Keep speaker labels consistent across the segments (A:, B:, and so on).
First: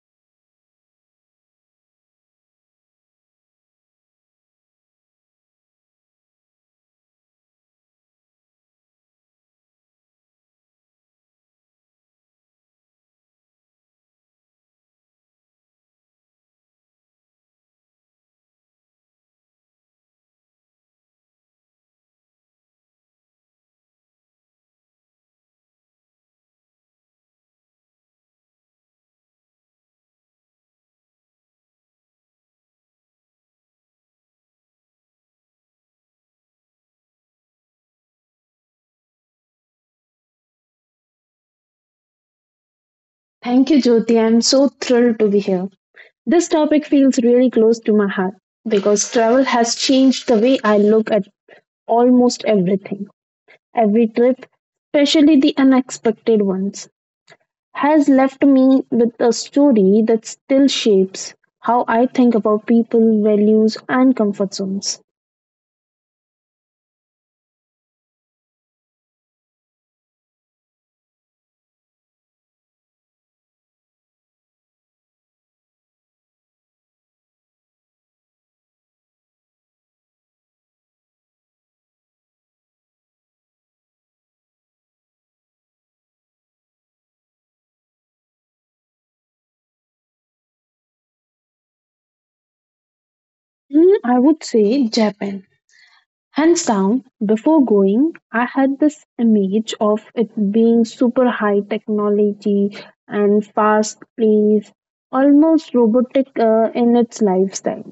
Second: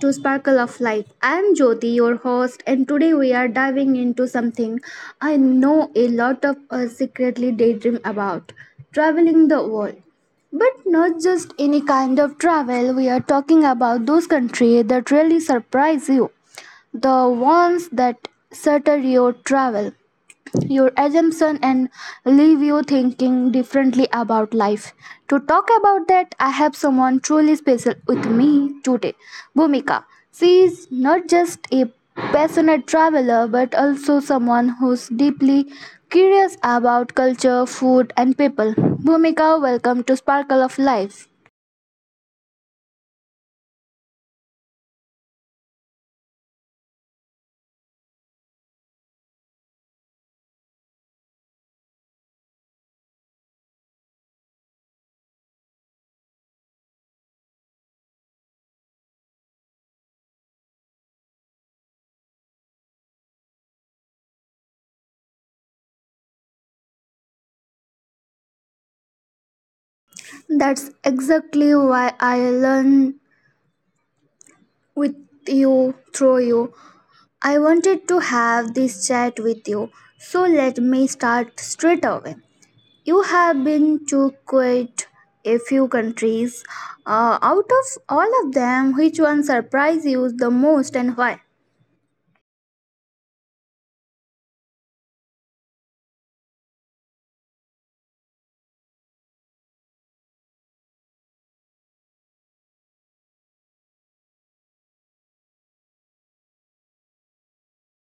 A: to Sparkle of Life. I am Jyoti, your host, and today we are diving into something I know a lot of us secretly daydream about, traveling the world. But not just any kind of travel, we are talking about those countries that really surprise you, the ones that shatter your travel your assumption and leave you thinking differently about life. To talk about that, I have someone truly special with me today, Bhumika. She is not just a passionate traveler but also someone who's deeply curious about culture, food, and people. Bhumika, welcome to Sparkle of Life.
B: Thank you, Jyoti. I'm so thrilled to be here. This topic feels really close to my heart because travel has changed the way I look at almost everything. Every trip, especially the unexpected ones, has left me with a story that still shapes how I think about people, values, and comfort zones.
A: That's exactly why I learn with you, through you. I wanted to have this chat with you, so let me start straight away. You have been to quite a few countries. Out of all of them, which one surprised you the most and why?
B: I would say Japan. Hands down, before going, I had this image of it being super high technology and fast paced, almost robotic in its lifestyle.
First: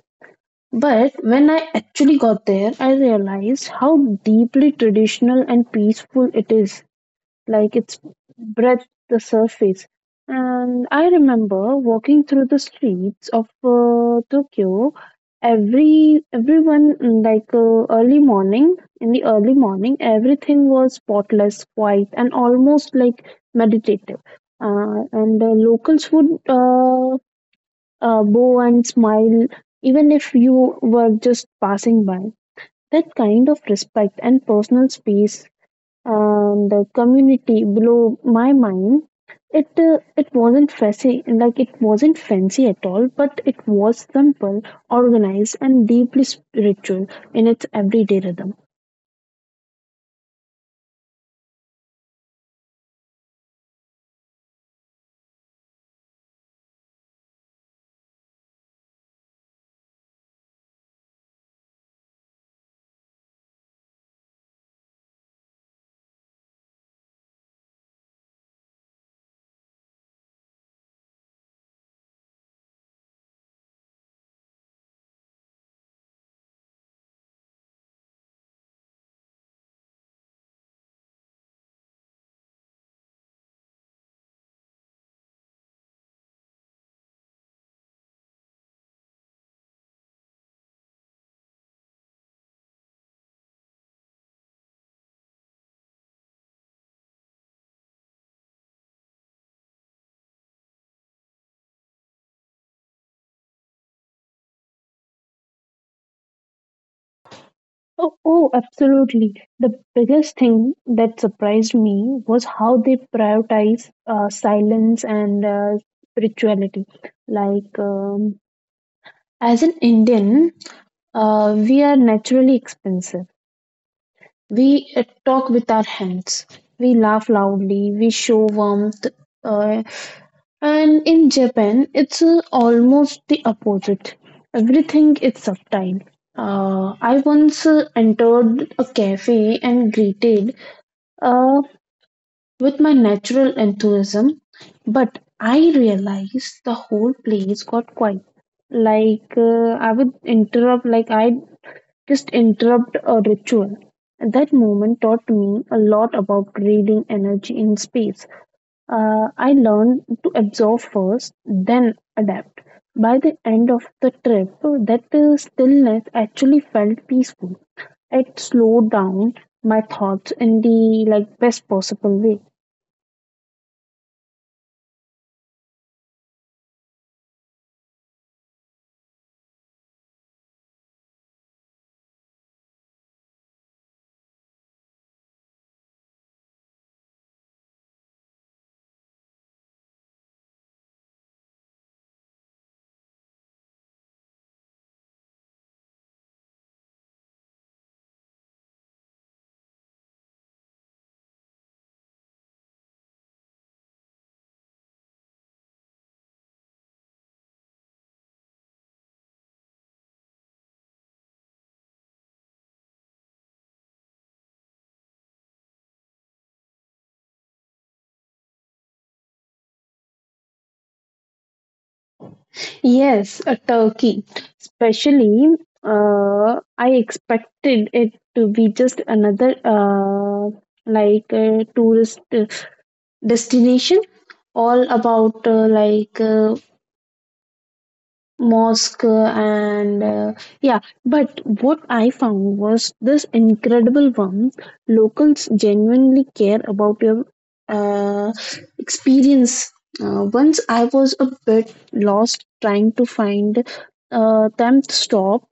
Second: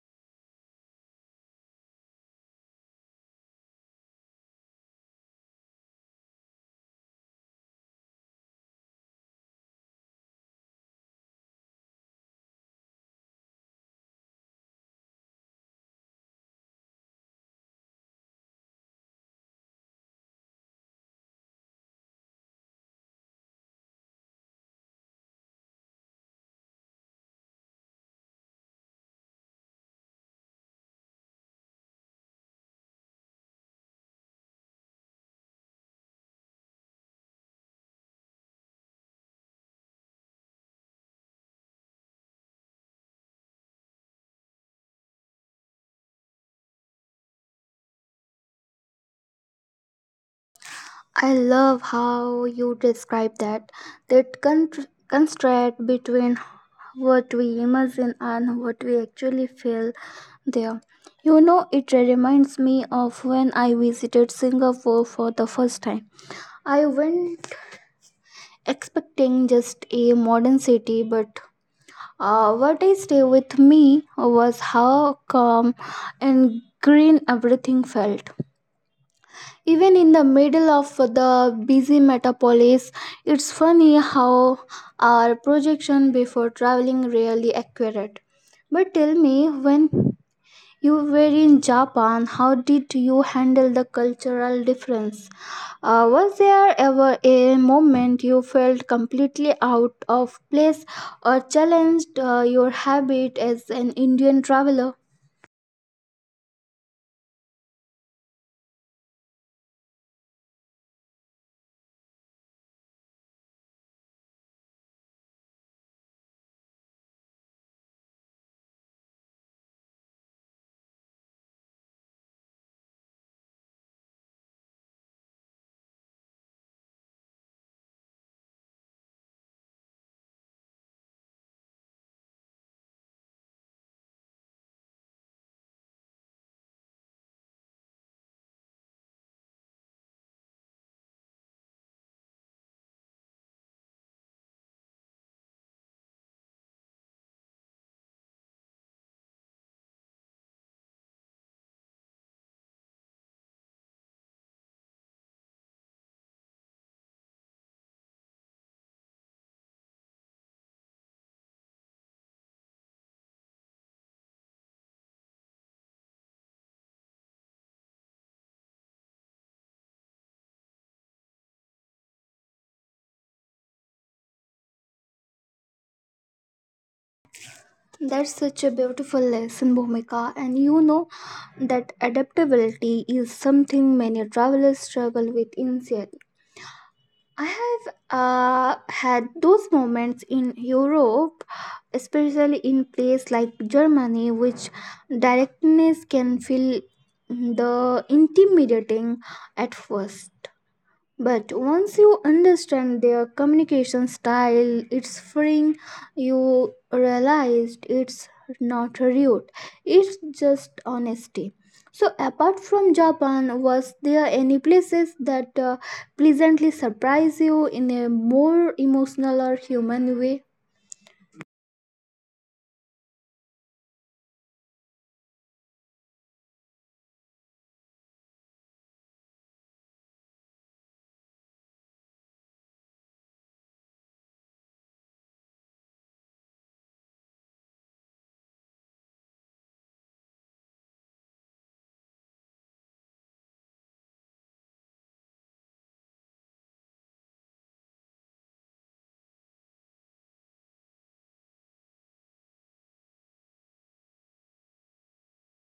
B: But when I actually got there, I realized how deeply traditional and peaceful it is, like it's breath the surface. And I remember walking through the streets of Tokyo, every everyone mm, like early morning in the early morning. Everything was spotless, quiet, and almost like meditative, and the locals would bow and smile even if you were just passing by. That kind of respect and personal space, the community, blew my mind. It wasn't fancy at all, but it was simple, organized, and deeply spiritual in its everyday rhythm.
A: I love how you describe that, that con- constraint between what we imagine and what we actually feel there. You know, it reminds me of when I visited Singapore for the first time. I went expecting just a modern city, but what I stayed with me was how calm and green everything felt. Even in the middle of the busy metropolis, it's funny how our projection before traveling really accurate. But tell me, when you were in Japan, how did you handle the cultural difference? Was there ever a moment you felt completely out of place or challenged your habit as an Indian traveler?
B: Oh, absolutely. The biggest thing that surprised me was how they prioritize silence and spirituality. Like, um, as an Indian, we are naturally expensive. We talk with our hands. We laugh loudly. We show warmth. Uh, and in Japan, it's almost the opposite. Everything is subtle. I once entered a cafe and greeted uh, with my natural enthusiasm, but I realized the whole place got quiet. Like I just interrupt a ritual. And that moment taught me a lot about reading energy in space. I learned to absorb first, then adapt. By the end of the trip, that stillness actually felt peaceful. It slowed down my thoughts in the like best possible way.
A: That's such a beautiful lesson, Bhumika. And you know that adaptability is something many travelers struggle with initially. I have had those moments in Europe, especially in place like Germany, which directness can feel the intimidating at first, but once you understand their communication style, it's freeing. You realized it's not rude, it's just honesty. So apart from Japan, was there any places that pleasantly surprise you in a more emotional or human way?
B: Yes, a turkey. Especially, I expected it to be just another like a tourist destination, all about mosque and yeah, but what I found was this incredible one. Locals genuinely care about your uh, experience. Once I was a bit lost trying to find a temp stop,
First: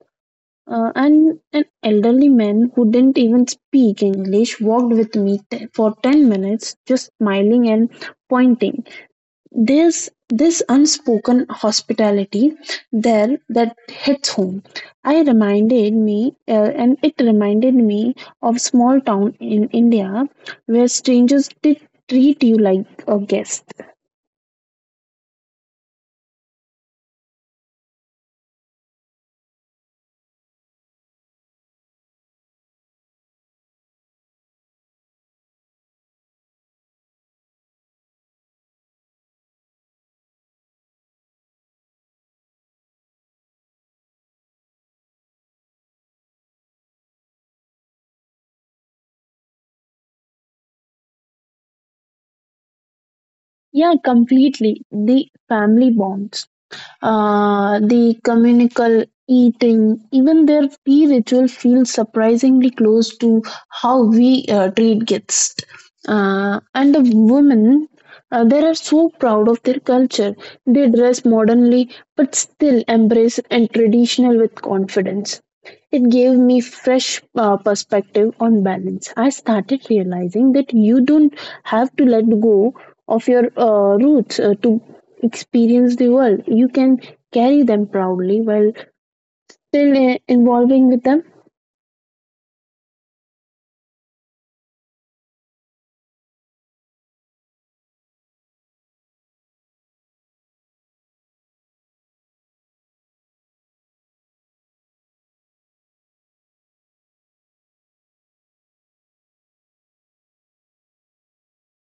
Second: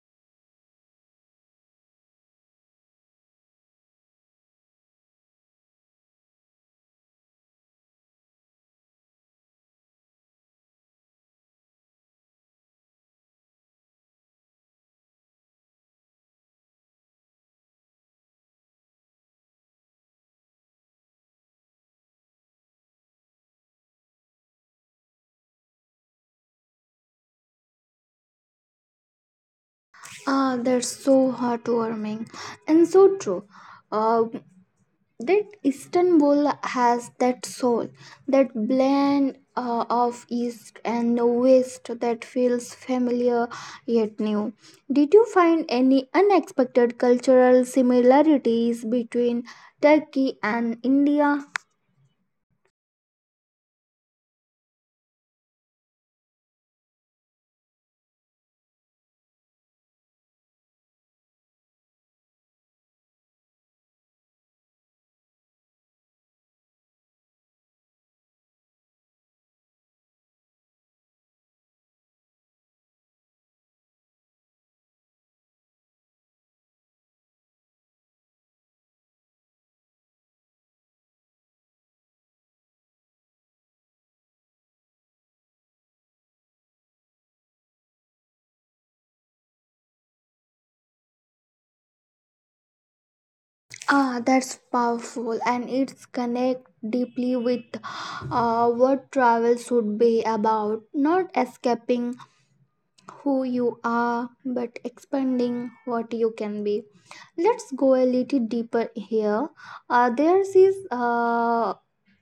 B: and an elderly man who didn't even speak english walked with me for 10 minutes, just smiling and pointing. There's this unspoken hospitality there that hits home. I reminded me, and it reminded me of small town in India where strangers did treat you like a guest.
A: Ah, that's so heartwarming and so true. Uh, that Istanbul has that soul, that blend of East and West that feels familiar yet new. Did you find any unexpected cultural similarities between Turkey and India?
B: Yeah, completely. The family bonds, the communal eating, even their tea ritual feels surprisingly close to how we treat guests. And the women, they are so proud of their culture. They dress modernly but still embrace and traditional with confidence. It gave me fresh perspective on balance. I started realizing that you don't have to let go of your roots to experience the world. You can carry them proudly while still involving with them.
A: Ah, that's powerful, and it's connect deeply with what travel should be about, not escaping who you are but expanding what you can be. Let's go a little deeper here. There's this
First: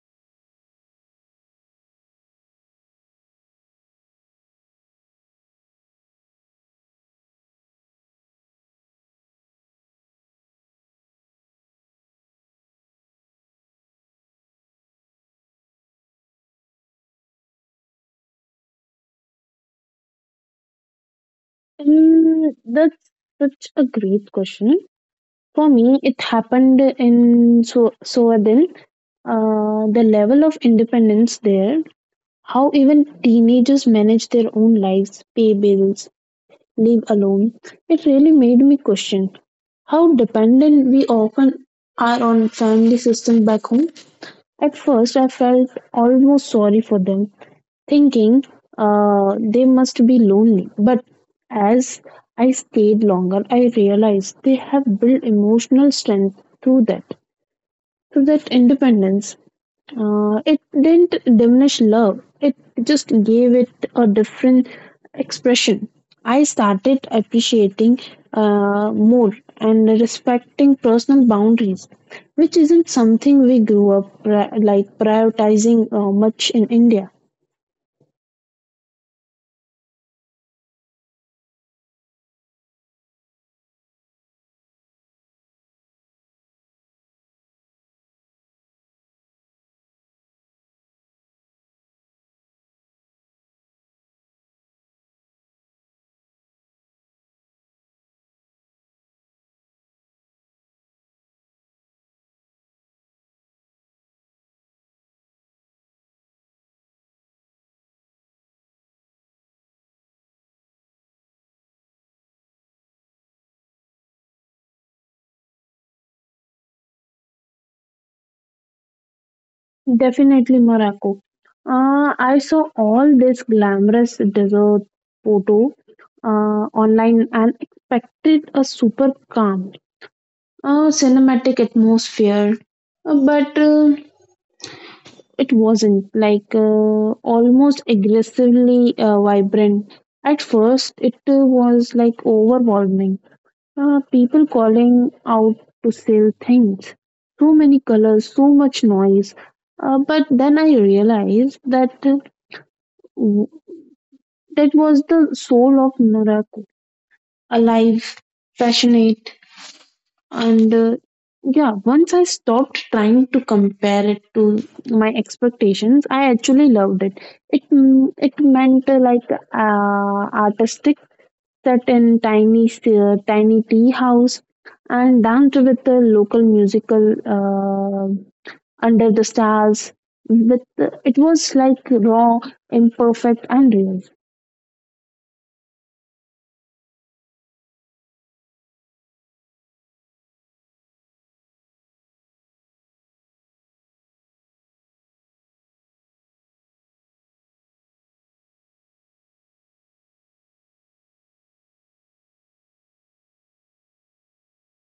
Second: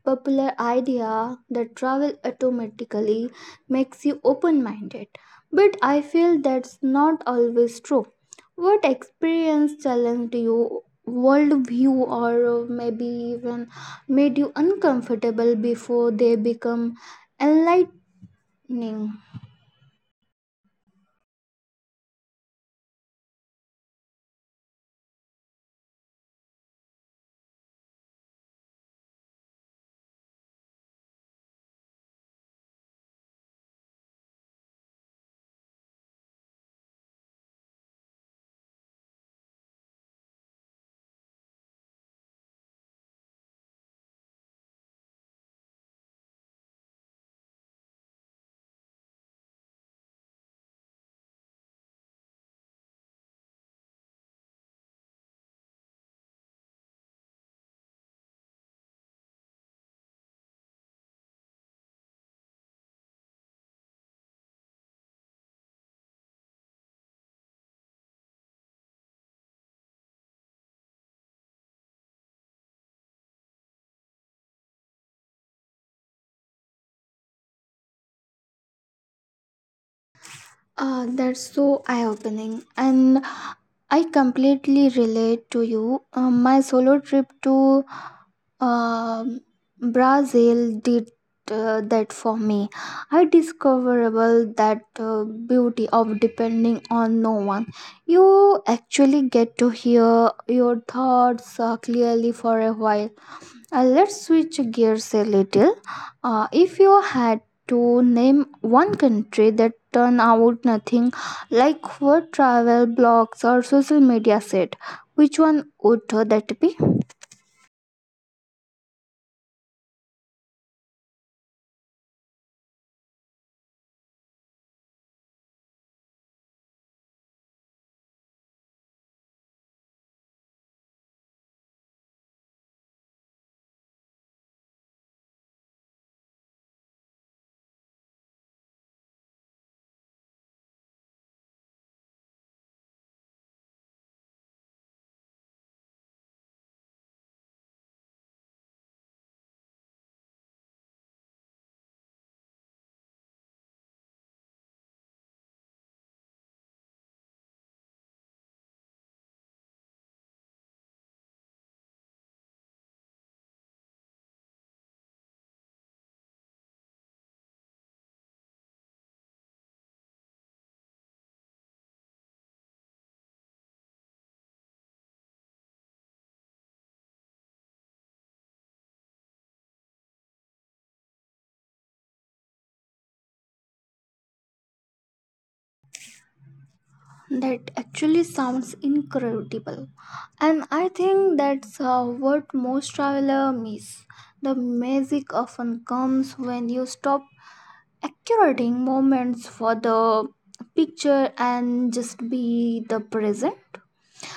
A: popular idea that travel automatically makes you open-minded, but I feel that's not always true. What experience challenged you worldview, or maybe even made you uncomfortable before they become enlightening?
B: That's such a great question. For me, it happened in so Soadil. The level of independence there, how even teenagers manage their own lives, pay bills, leave alone, it really made me question how dependent we often are on family systems back home. At first, I felt almost sorry for them, thinking they must be lonely. But as I stayed longer, I realized they have built emotional strength through that independence. It didn't diminish love, it just gave it a different expression. I started appreciating more and respecting personal boundaries, which isn't something we grew up prioritizing much in India.
A: That's so eye opening, and I completely relate to you. My solo trip to um Brazil did that for me. I discoverable that beauty of depending on no one. You actually get to hear your thoughts clearly for a while. Let's switch gears a little. If you had to name one country that turned out nothing like what travel blogs or social media said, which one would that be?
B: Definitely Morocco. I saw all this glamorous desert photo online and expected a super calm cinematic atmosphere. But It wasn't like almost aggressively vibrant. At first, it was like overwhelming. People calling out to sell things. So many colors, so much noise. But then I realized that, w- that was the soul of Norako, alive, passionate, and yeah. Once I stopped trying to compare it to my expectations, I actually loved it. It meant, artistic set in tiny tea house, and danced with the local musical under the stars. With It was like raw, imperfect, and real.
A: That actually sounds incredible. And I think that's what most travelers miss. The magic often comes when you stop accurating moments for the picture and just be the present.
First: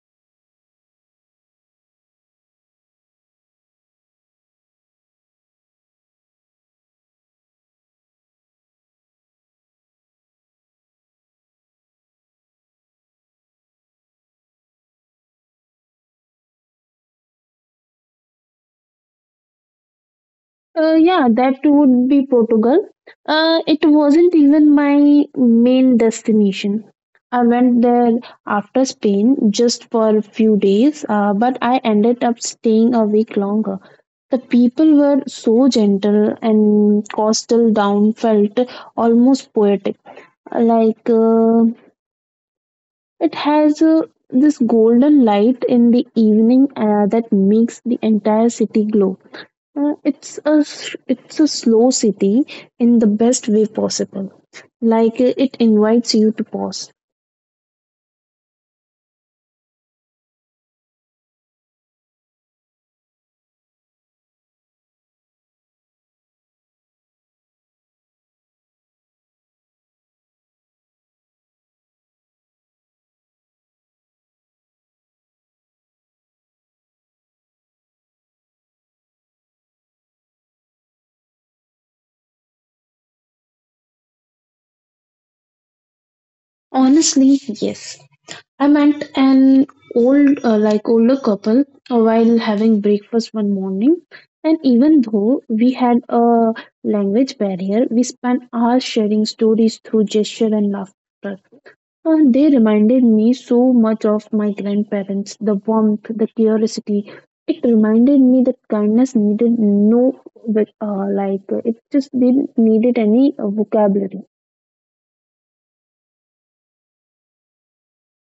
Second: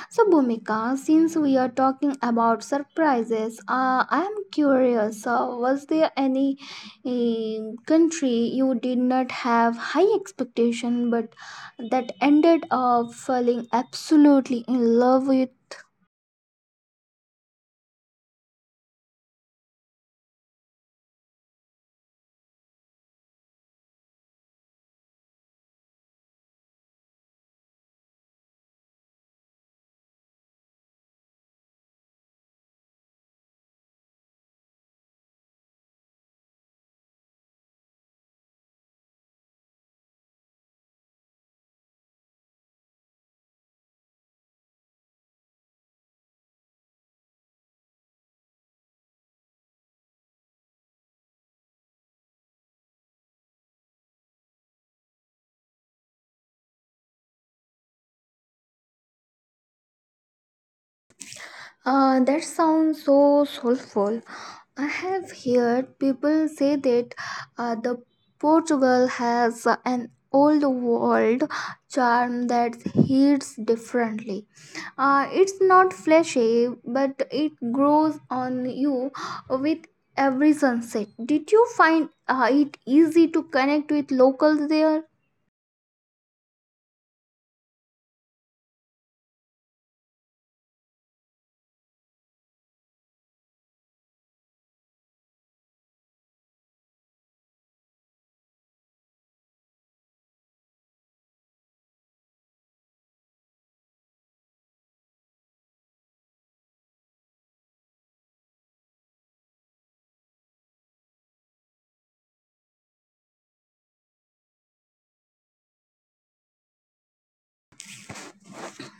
A: So, Bhumika, since we are talking about surprises, I am curious. Was there any country you did not have high expectation, but that ended up falling absolutely in love with?
B: Yeah, that would be Portugal. It wasn't even my main destination. I went there after Spain just for a few days, but I ended up staying a week longer. The people were so gentle and coastal down felt almost poetic. Like uh, it has this golden light in the evening that makes the entire city glow. It's a slow city in the best way possible. It invites you to pause.
A: That sounds so soulful. I have heard people say that the Portugal has an old world charm that hits differently. It's not flashy, but it grows on you with every sunset. Did you find it easy to connect with locals there?
B: Honestly, yes. I met an older couple while having breakfast one morning, and even though we had a language barrier, we spent hours sharing stories through gesture and laughter. And they reminded me so much of my grandparents, the warmth, the curiosity. It reminded me that kindness needed no, it just didn't needed any vocabulary.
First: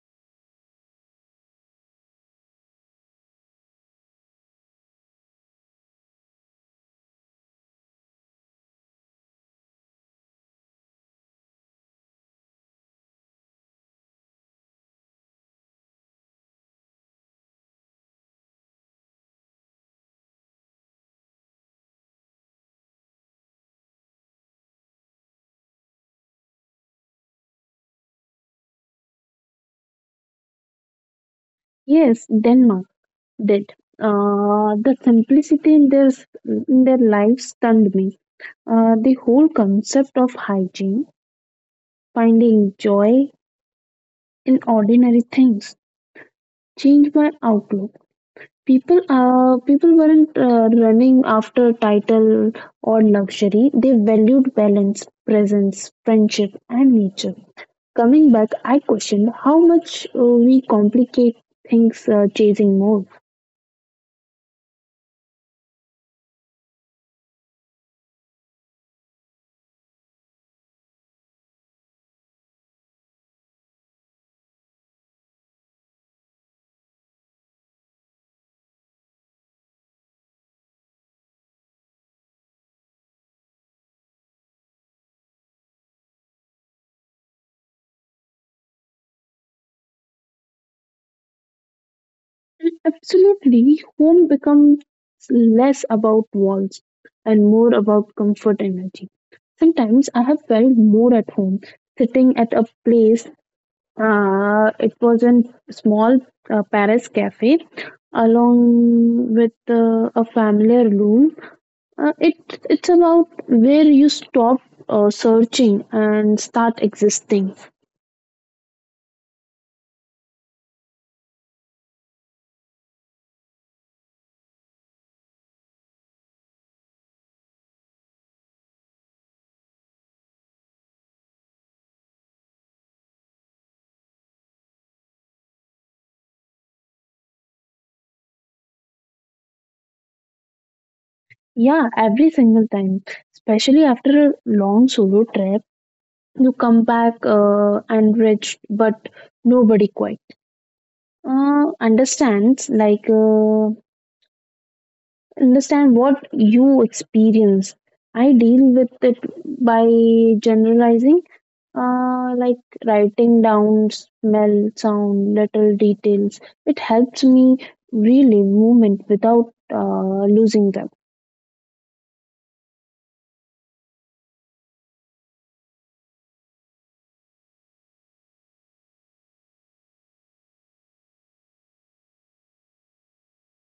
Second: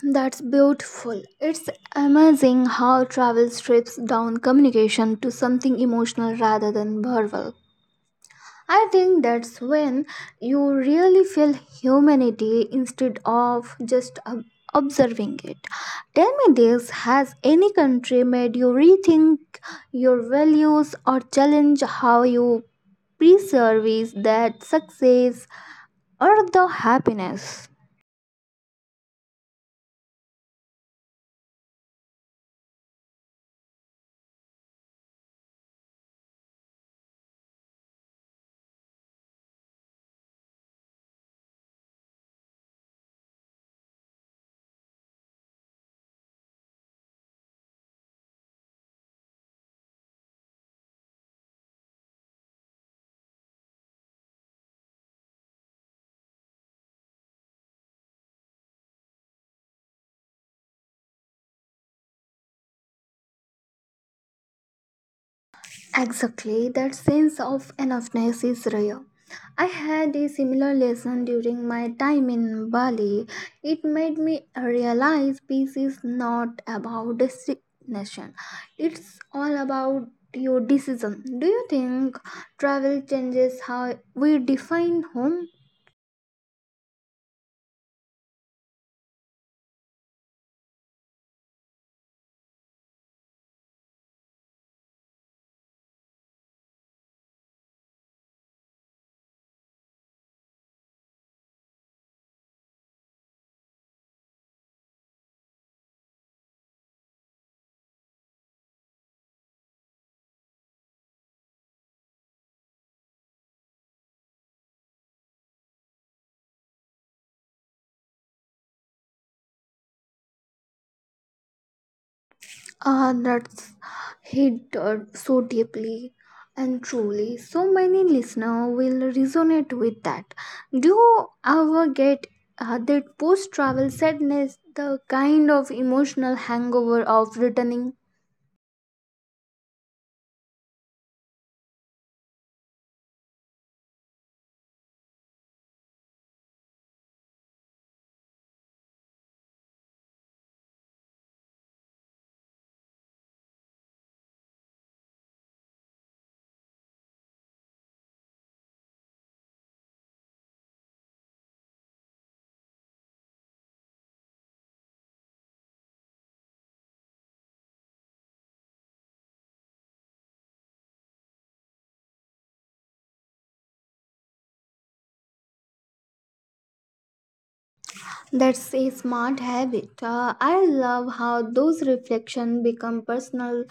A: That's beautiful. It's amazing how travel strips down communication to something emotional rather than verbal. I think that's when you really feel humanity instead of just observing it. Tell me, this has any country made you rethink your values or challenge how you preserve that success or the happiness?
B: Yes, Denmark did. The simplicity in their life stunned me. The whole concept of hygiene, finding joy in ordinary things, changed my outlook. People weren't running after title or luxury. They valued balance, presence, friendship, and nature. Coming back, I questioned how much we complicate things, chasing more.
A: Exactly, that sense of enoughness is real. I had a similar lesson during my time in Bali. It made me realize peace is not about destination, it's all about your decision. Do you think travel changes how we define home?
B: Absolutely, home becomes less about walls and more about comfort energy. Sometimes I have felt more at home sitting at a place. It was in small Paris cafe along with a family room. It it's about where you stop searching and start existing.
A: Ah, that's hit so deeply and truly. So many listeners will resonate with that. Do you ever get that post travel sadness, the kind of emotional hangover of returning?
B: Yeah, every single time, especially after a long solo trip, you come back enriched but nobody quite understands like. Understand what you experience. I deal with it by generalizing, uh, like writing down smell, sound, little details. It helps me relive movement without losing them.
A: That's a smart habit. I love how those reflections become personal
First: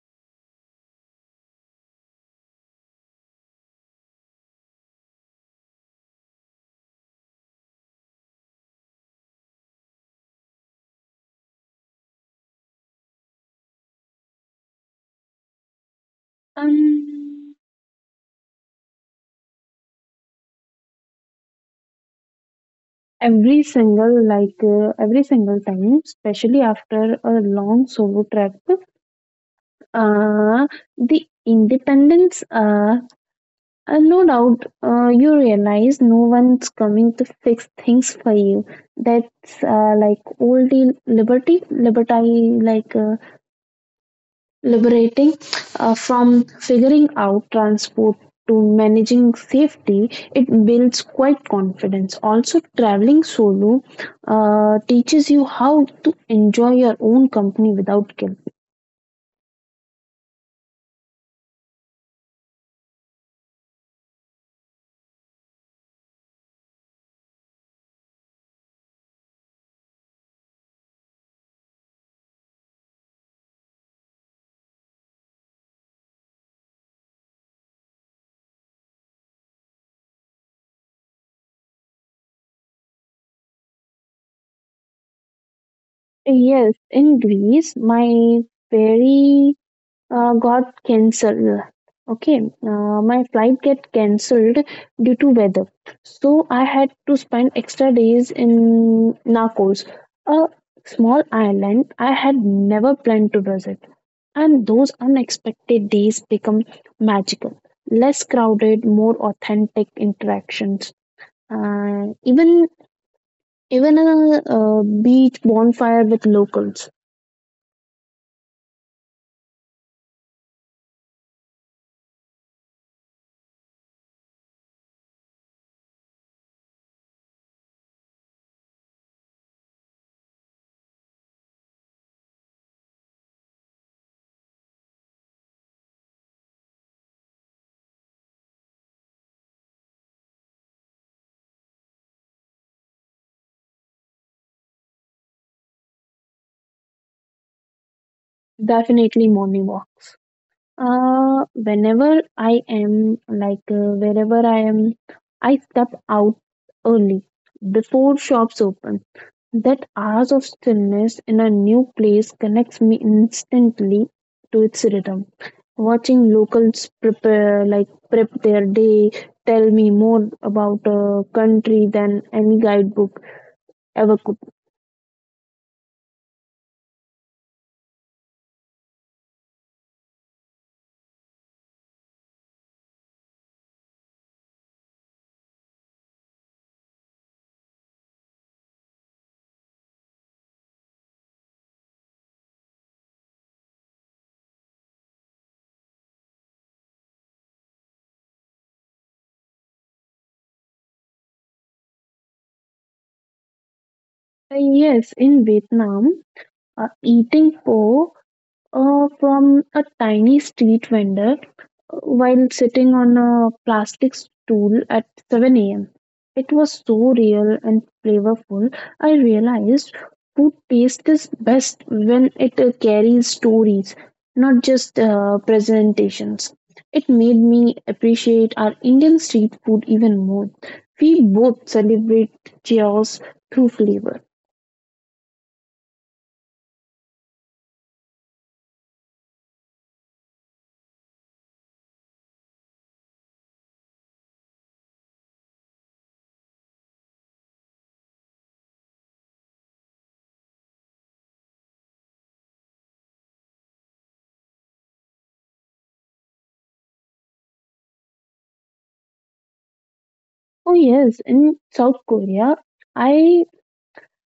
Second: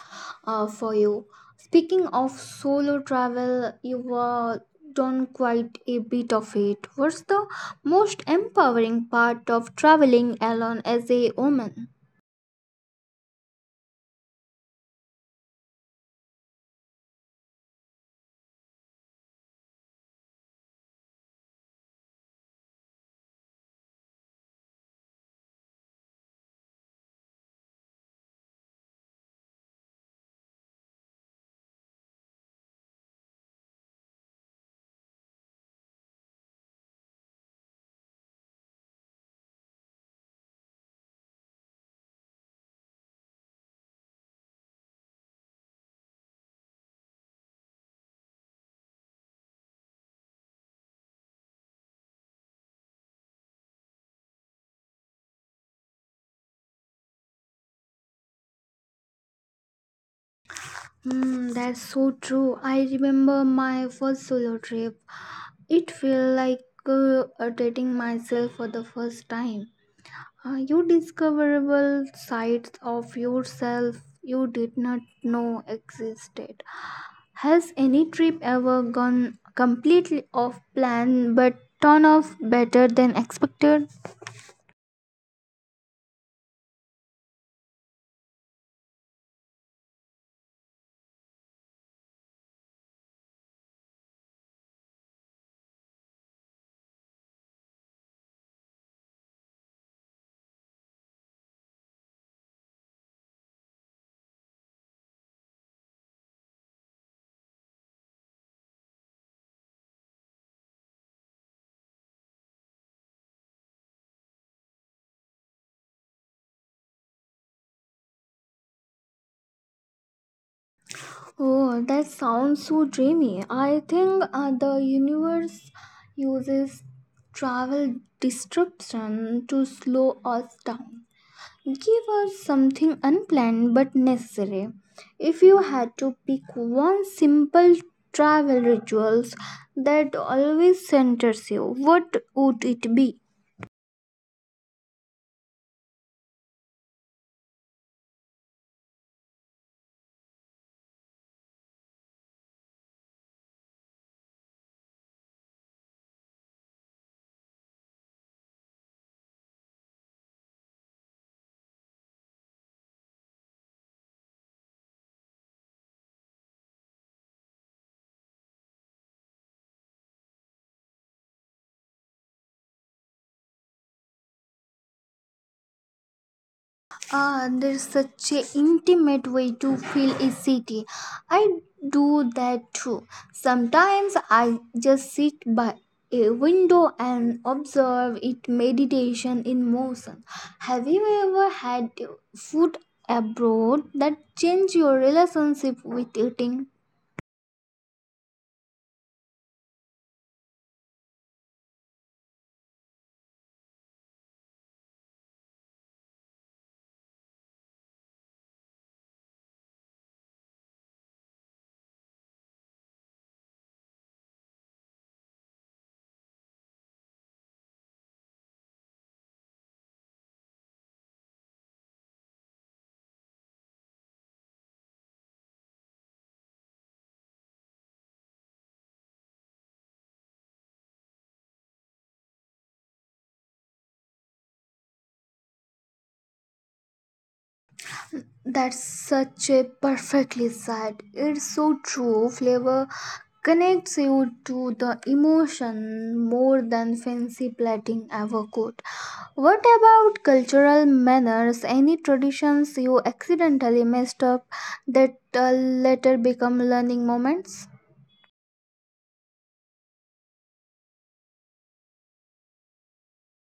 A: for you. Speaking of solo travel, you've done quite a bit of it. What's the most empowering part of traveling alone as a woman?
B: Um, every single time, especially after a long solo trip, uh, the independence, and no doubt you realize no one's coming to fix things for you. That's old liberty, liberty, like liberating, from figuring out transport to managing safety. It builds quite confidence. Also, traveling solo teaches you how to enjoy your own company without guilt.
A: Hmm, that's so true. I remember my first solo trip. It felt like dating myself for the first time. You discoverable sides of yourself you did not know existed. Has any trip ever gone completely off plan but turn off better than expected?
B: Yes, in Greece, my very got cancelled. Okay, my flight get cancelled due to weather, so I had to spend extra days in Narcos, a small island I had never planned to visit, and those unexpected days become magical. Less crowded, more authentic interactions, uh, even even a, beach bonfire with locals.
A: Oh, that sounds so dreamy. I think the universe uses travel disruption to slow us down. Give us something unplanned but necessary. If you had to pick one simple travel rituals that always centers you, what would it be?
B: Definitely morning walk. Whenever I am like Wherever I am, I step out early before shops open. That hours of stillness in a new place connects me instantly to its rhythm. Watching locals prep their day tell me more about a country than any guidebook ever could.
A: Ah, there's such a intimate way to feel a city. I do that too. Sometimes I just sit by a window and observe it meditation in motion. Have you ever had food abroad that changed your relationship with eating?
B: Yes, in Vietnam, eating pho from a tiny street vendor while sitting on a plastic stool at 7 a.m. It was so real and flavorful. I realized food taste is best when it carries stories, not just presentations. It made me appreciate our Indian street food even more. We both celebrate chaos through flavor.
A: That's such a perfectly said. It's so true. Flavor connects you to the emotion more than fancy plating ever could. What about cultural manners? Any traditions you accidentally messed up that later become learning moments?
B: Oh, yes, in South Korea, I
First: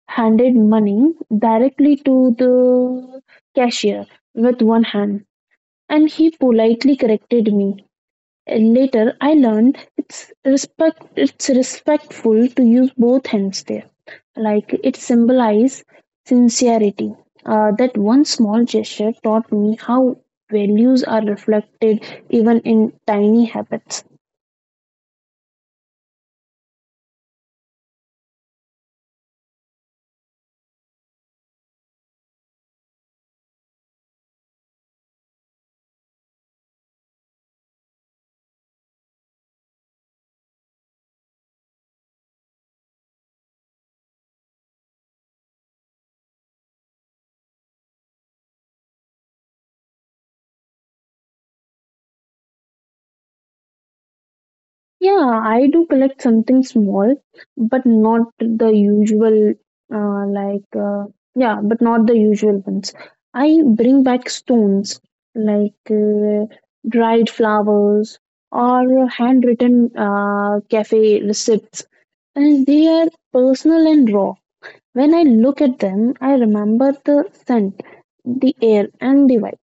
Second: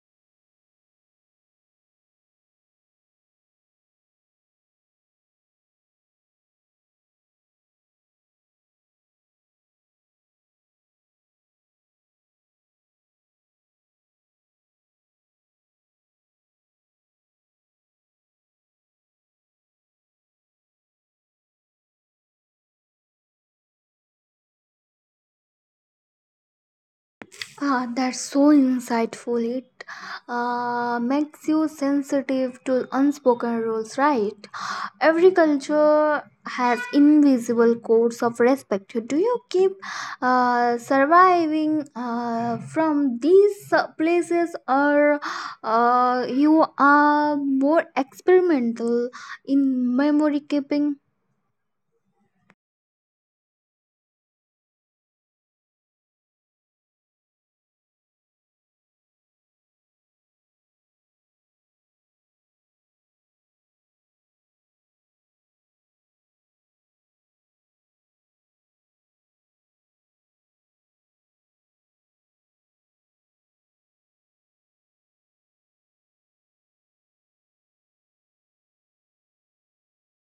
B: handed money directly to the cashier with one hand, and he politely corrected me. Later, I learned it's respect. It's respectful to use both hands there, like it symbolizes sincerity. That one small gesture taught me how values are reflected even in tiny habits.
A: Ah, that's so insightful. It makes you sensitive to unspoken rules, right? Every culture has invisible codes of respect. Do you keep surviving from these places, or you are more experimental in memory keeping?
B: Yeah, I do collect something small, but not the usual, uh, like, uh, yeah, but not the usual ones. I bring back stones, like uh, dried flowers, or handwritten cafe receipts, and they are personal and raw. When I look at them, I remember the scent, the air, and the vibe.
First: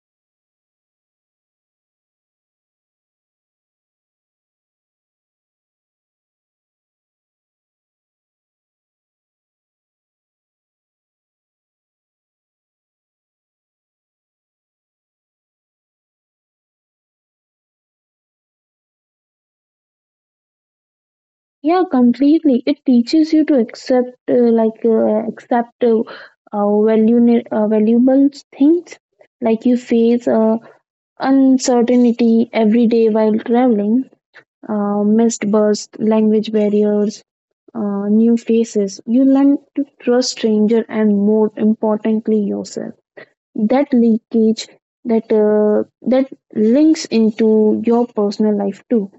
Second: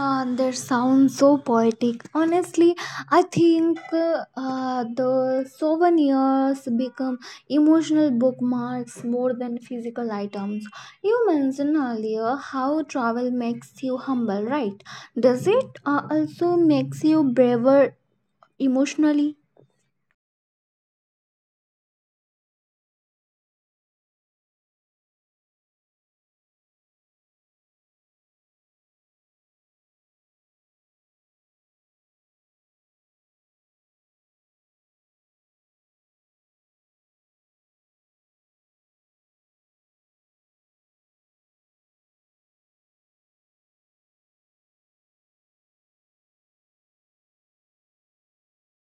A: Ah, that sounds so poetic. Honestly, I think the souvenirs become emotional bookmarks more than physical items. You mentioned earlier how travel makes you humble, right? Does it also makes you braver emotionally?
B: Yeah, completely. It teaches you to accept, valuable things. Like you face uncertainty every day while traveling, missed bus, language barriers, new faces. You learn to trust stranger and more importantly yourself. That leakage, that links into your personal life too.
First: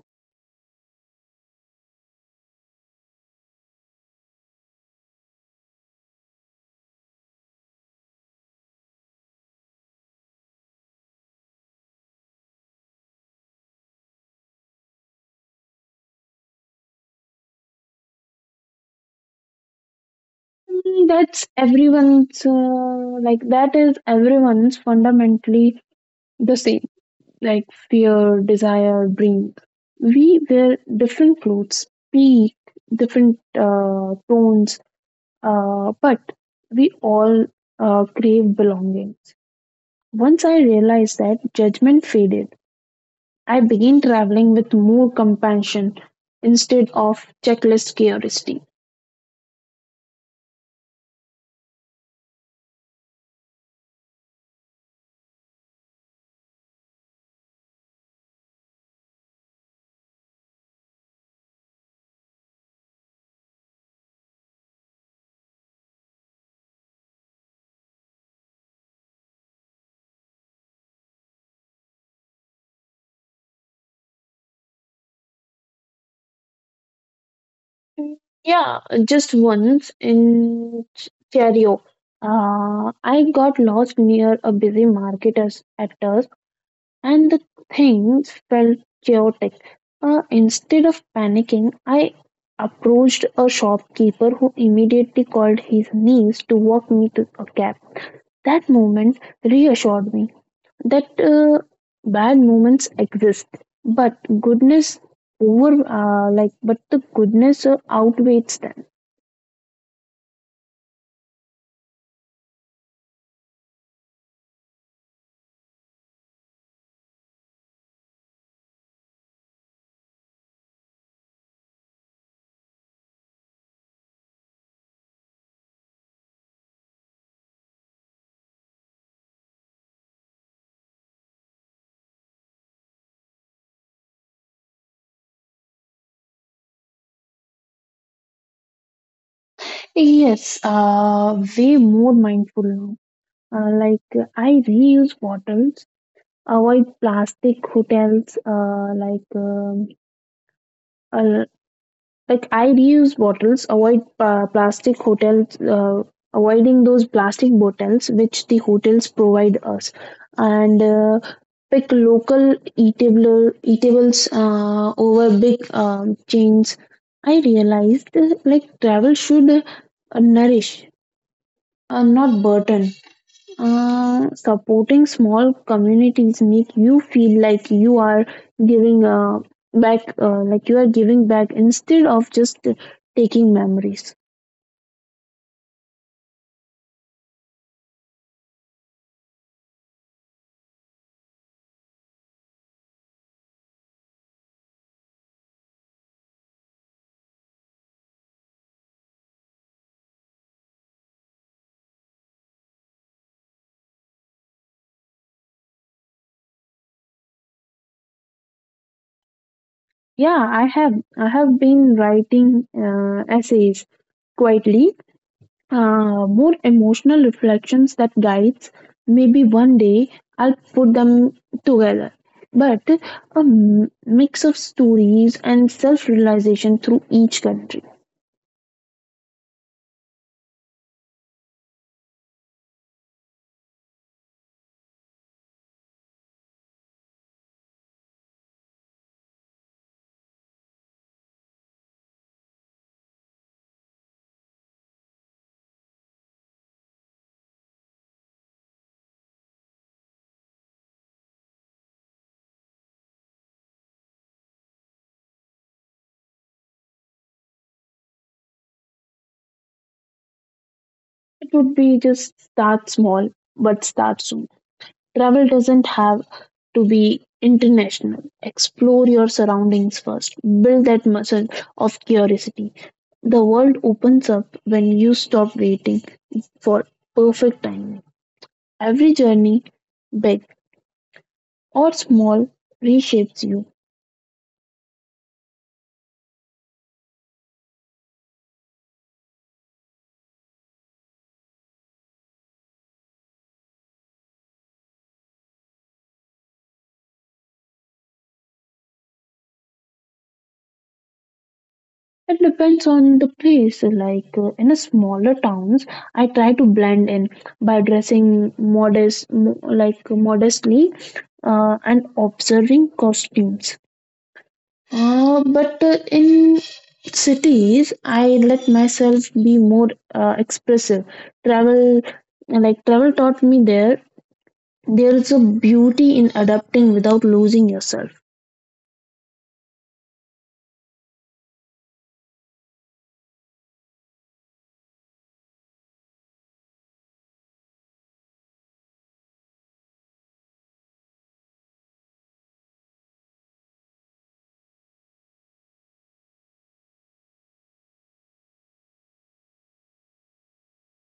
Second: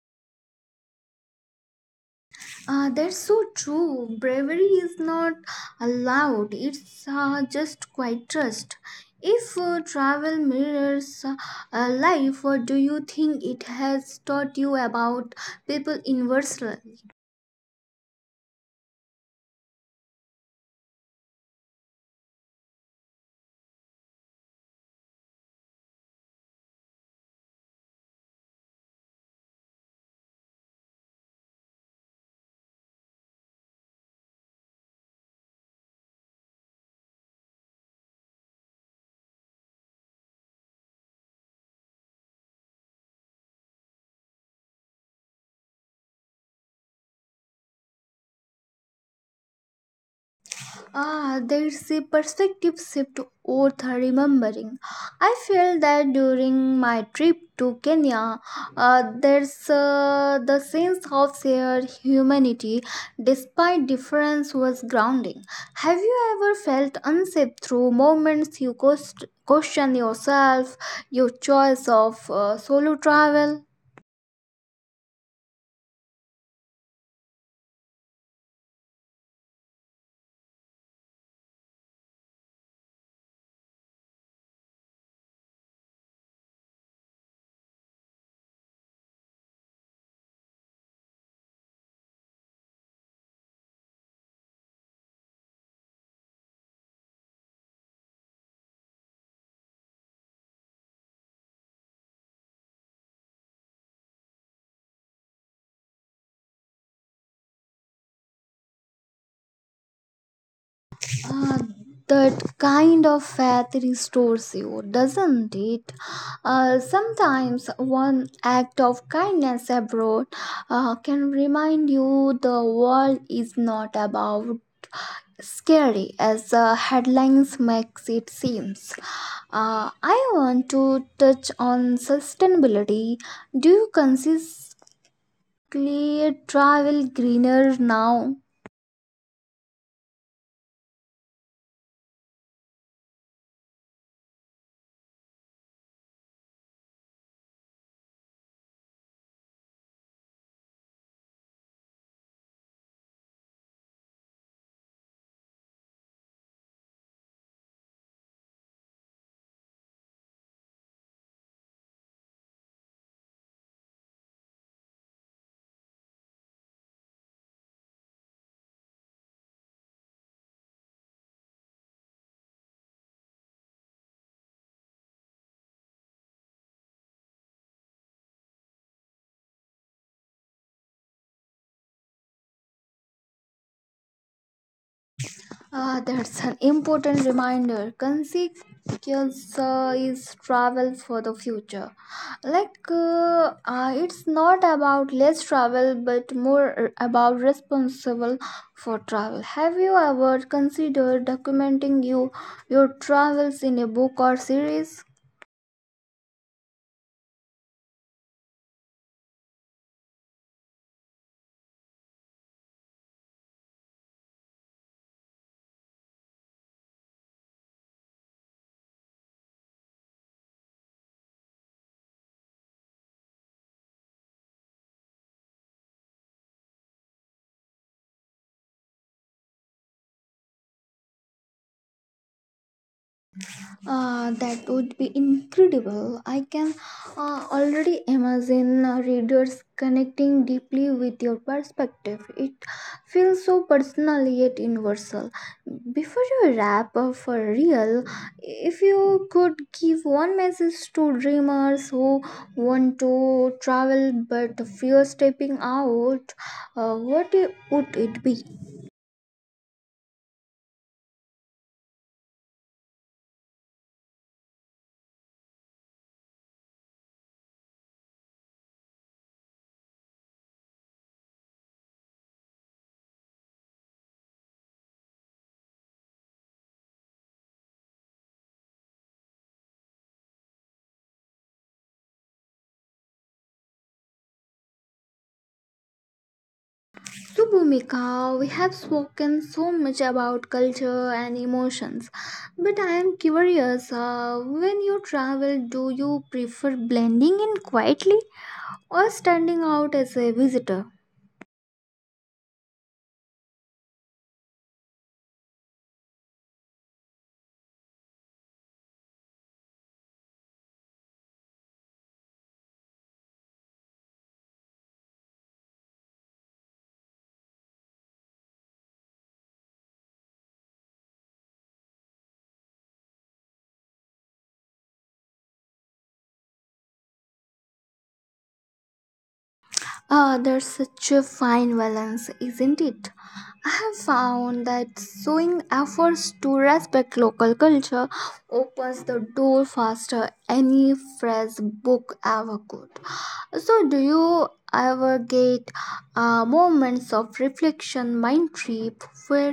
A: That's so true. Bravery is not allowed. It's just quite trust. If travel mirrors life, what do you think it has taught you about people in Versailles?
B: That is everyone's fundamentally the same, like fear, desire, dream. We wear different clothes, speak different tones, but we all crave belonging. Once I realized that, judgment faded. I began traveling with more compassion instead of checklist curiosity.
A: Ah, there's a perspective shift worth remembering. I felt that during my trip to Kenya. There's the sense of shared humanity despite difference was grounding. Have you ever felt unsafe through moments you question yourself, your choice of solo travel?
B: Yeah, just once in Cherio. I got lost near a busy market as actors, and the things felt chaotic. Instead of panicking, I approached a shopkeeper who immediately called his niece to walk me to a cab. That moment reassured me that bad moments exist, but goodness over like but the goodness outweighs them.
A: Uh, that kind of faith restores you, doesn't it? Sometimes one act of kindness abroad can remind you the world is not about scary as the headlines makes it seems. I want to touch on sustainability. Do you consistently travel greener now?
B: Yes, way more mindful now. Like I reuse bottles, avoid plastic hotels. Uh, like I reuse bottles, avoid plastic hotels, avoiding those plastic bottles which the hotels provide us, and pick local eatable eatables over big chains. I realized travel should nourish, not burden. Supporting small communities make you feel like you are giving back, like you are giving back instead of just taking memories.
A: Ah, that's an important reminder. Consequence is travel for the future. It's not about less travel, but more about responsible for travel. Have you ever considered documenting your travels in a book or series?
B: I have been writing essays quietly, more emotional reflections that guides. Maybe one day I'll put them together. But a mix of stories and self realization through each country.
A: That would be incredible. I can already imagine readers connecting deeply with your perspective. It feels so personal yet universal. Before you wrap up for real, if you could give one message to dreamers who want to travel but fear stepping out, what would it be?
B: It would be just start small, but start soon. Travel doesn't have to be international. Explore your surroundings first. Build that muscle of curiosity. The world opens up when you stop waiting for perfect timing. Every journey, big or small, reshapes you.
A: So, Bhumika, we have spoken so much about culture and emotions, but I am curious. When you travel, do you prefer blending in quietly or standing out as a visitor?
B: It depends on the place. In a smaller towns, I try to blend in by dressing modestly, and observing costumes. But In cities, I let myself be more expressive. Travel, Travel taught me there. There is a beauty in adapting without losing yourself.
A: Ah, there's such a fine balance, isn't it? I have found that showing efforts to respect local culture opens the door faster any fresh book ever could. So, do you ever get moments of reflection mind trip where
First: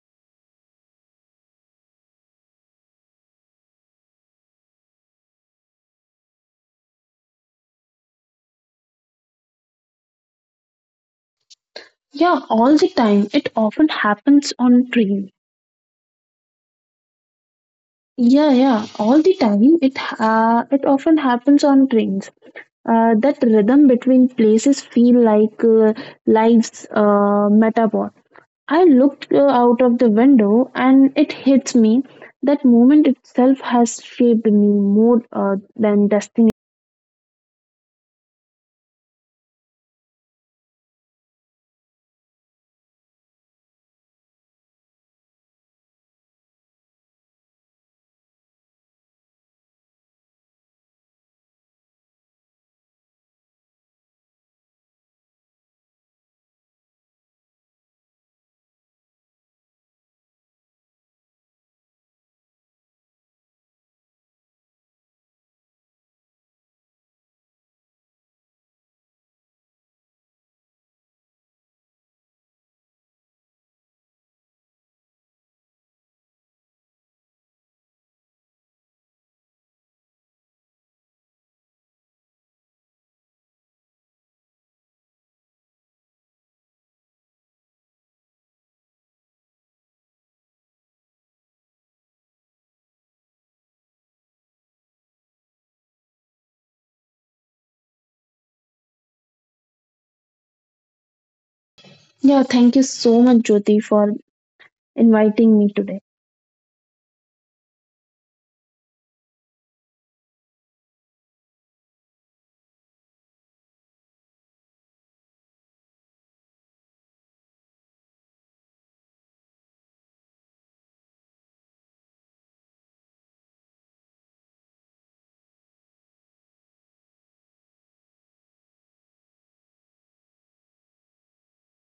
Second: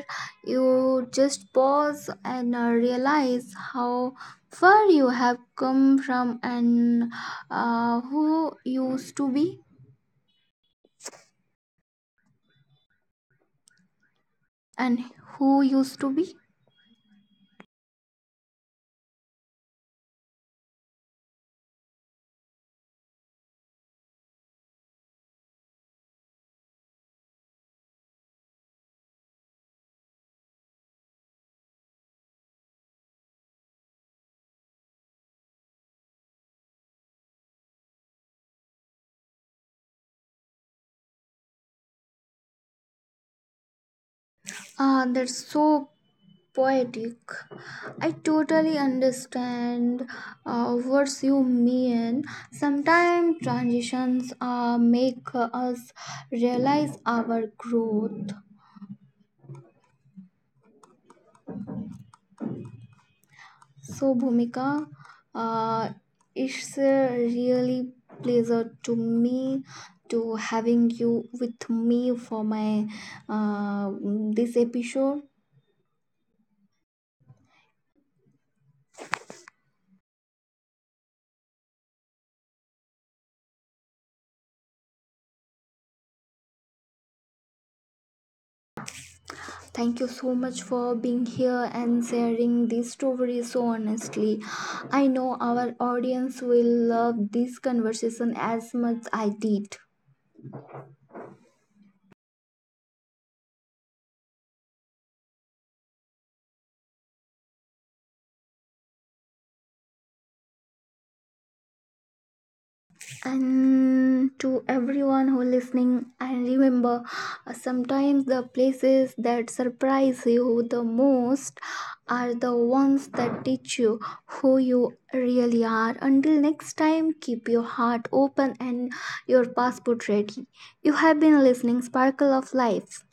A: you just pause and realize how far you have come from, and who used to be,
B: Yeah, all the time. It often happens on trains.
A: and who used to be?
B: Yeah, all the time. It often happens on trains. That rhythm between places feel like life's metaphor. I looked out of the window and it hits me. That moment itself has shaped me more than destiny.
A: That's so poetic. I totally understand what you mean. Sometimes transitions make us realize our growth. So Bhumika, uh, it's a really pleasure to me to having you with me for my uh, this episode. Thank you so much for being here and sharing these stories so honestly. I know our audience will love this conversation as much I did.
B: Yeah, thank you so much, Jyoti, for inviting me today.
A: And to everyone who listening, and remember, sometimes the places that surprise you the most are the ones that teach you who you really are. Until next time, keep your heart open and your passport ready. You have been listening Sparkle of Life.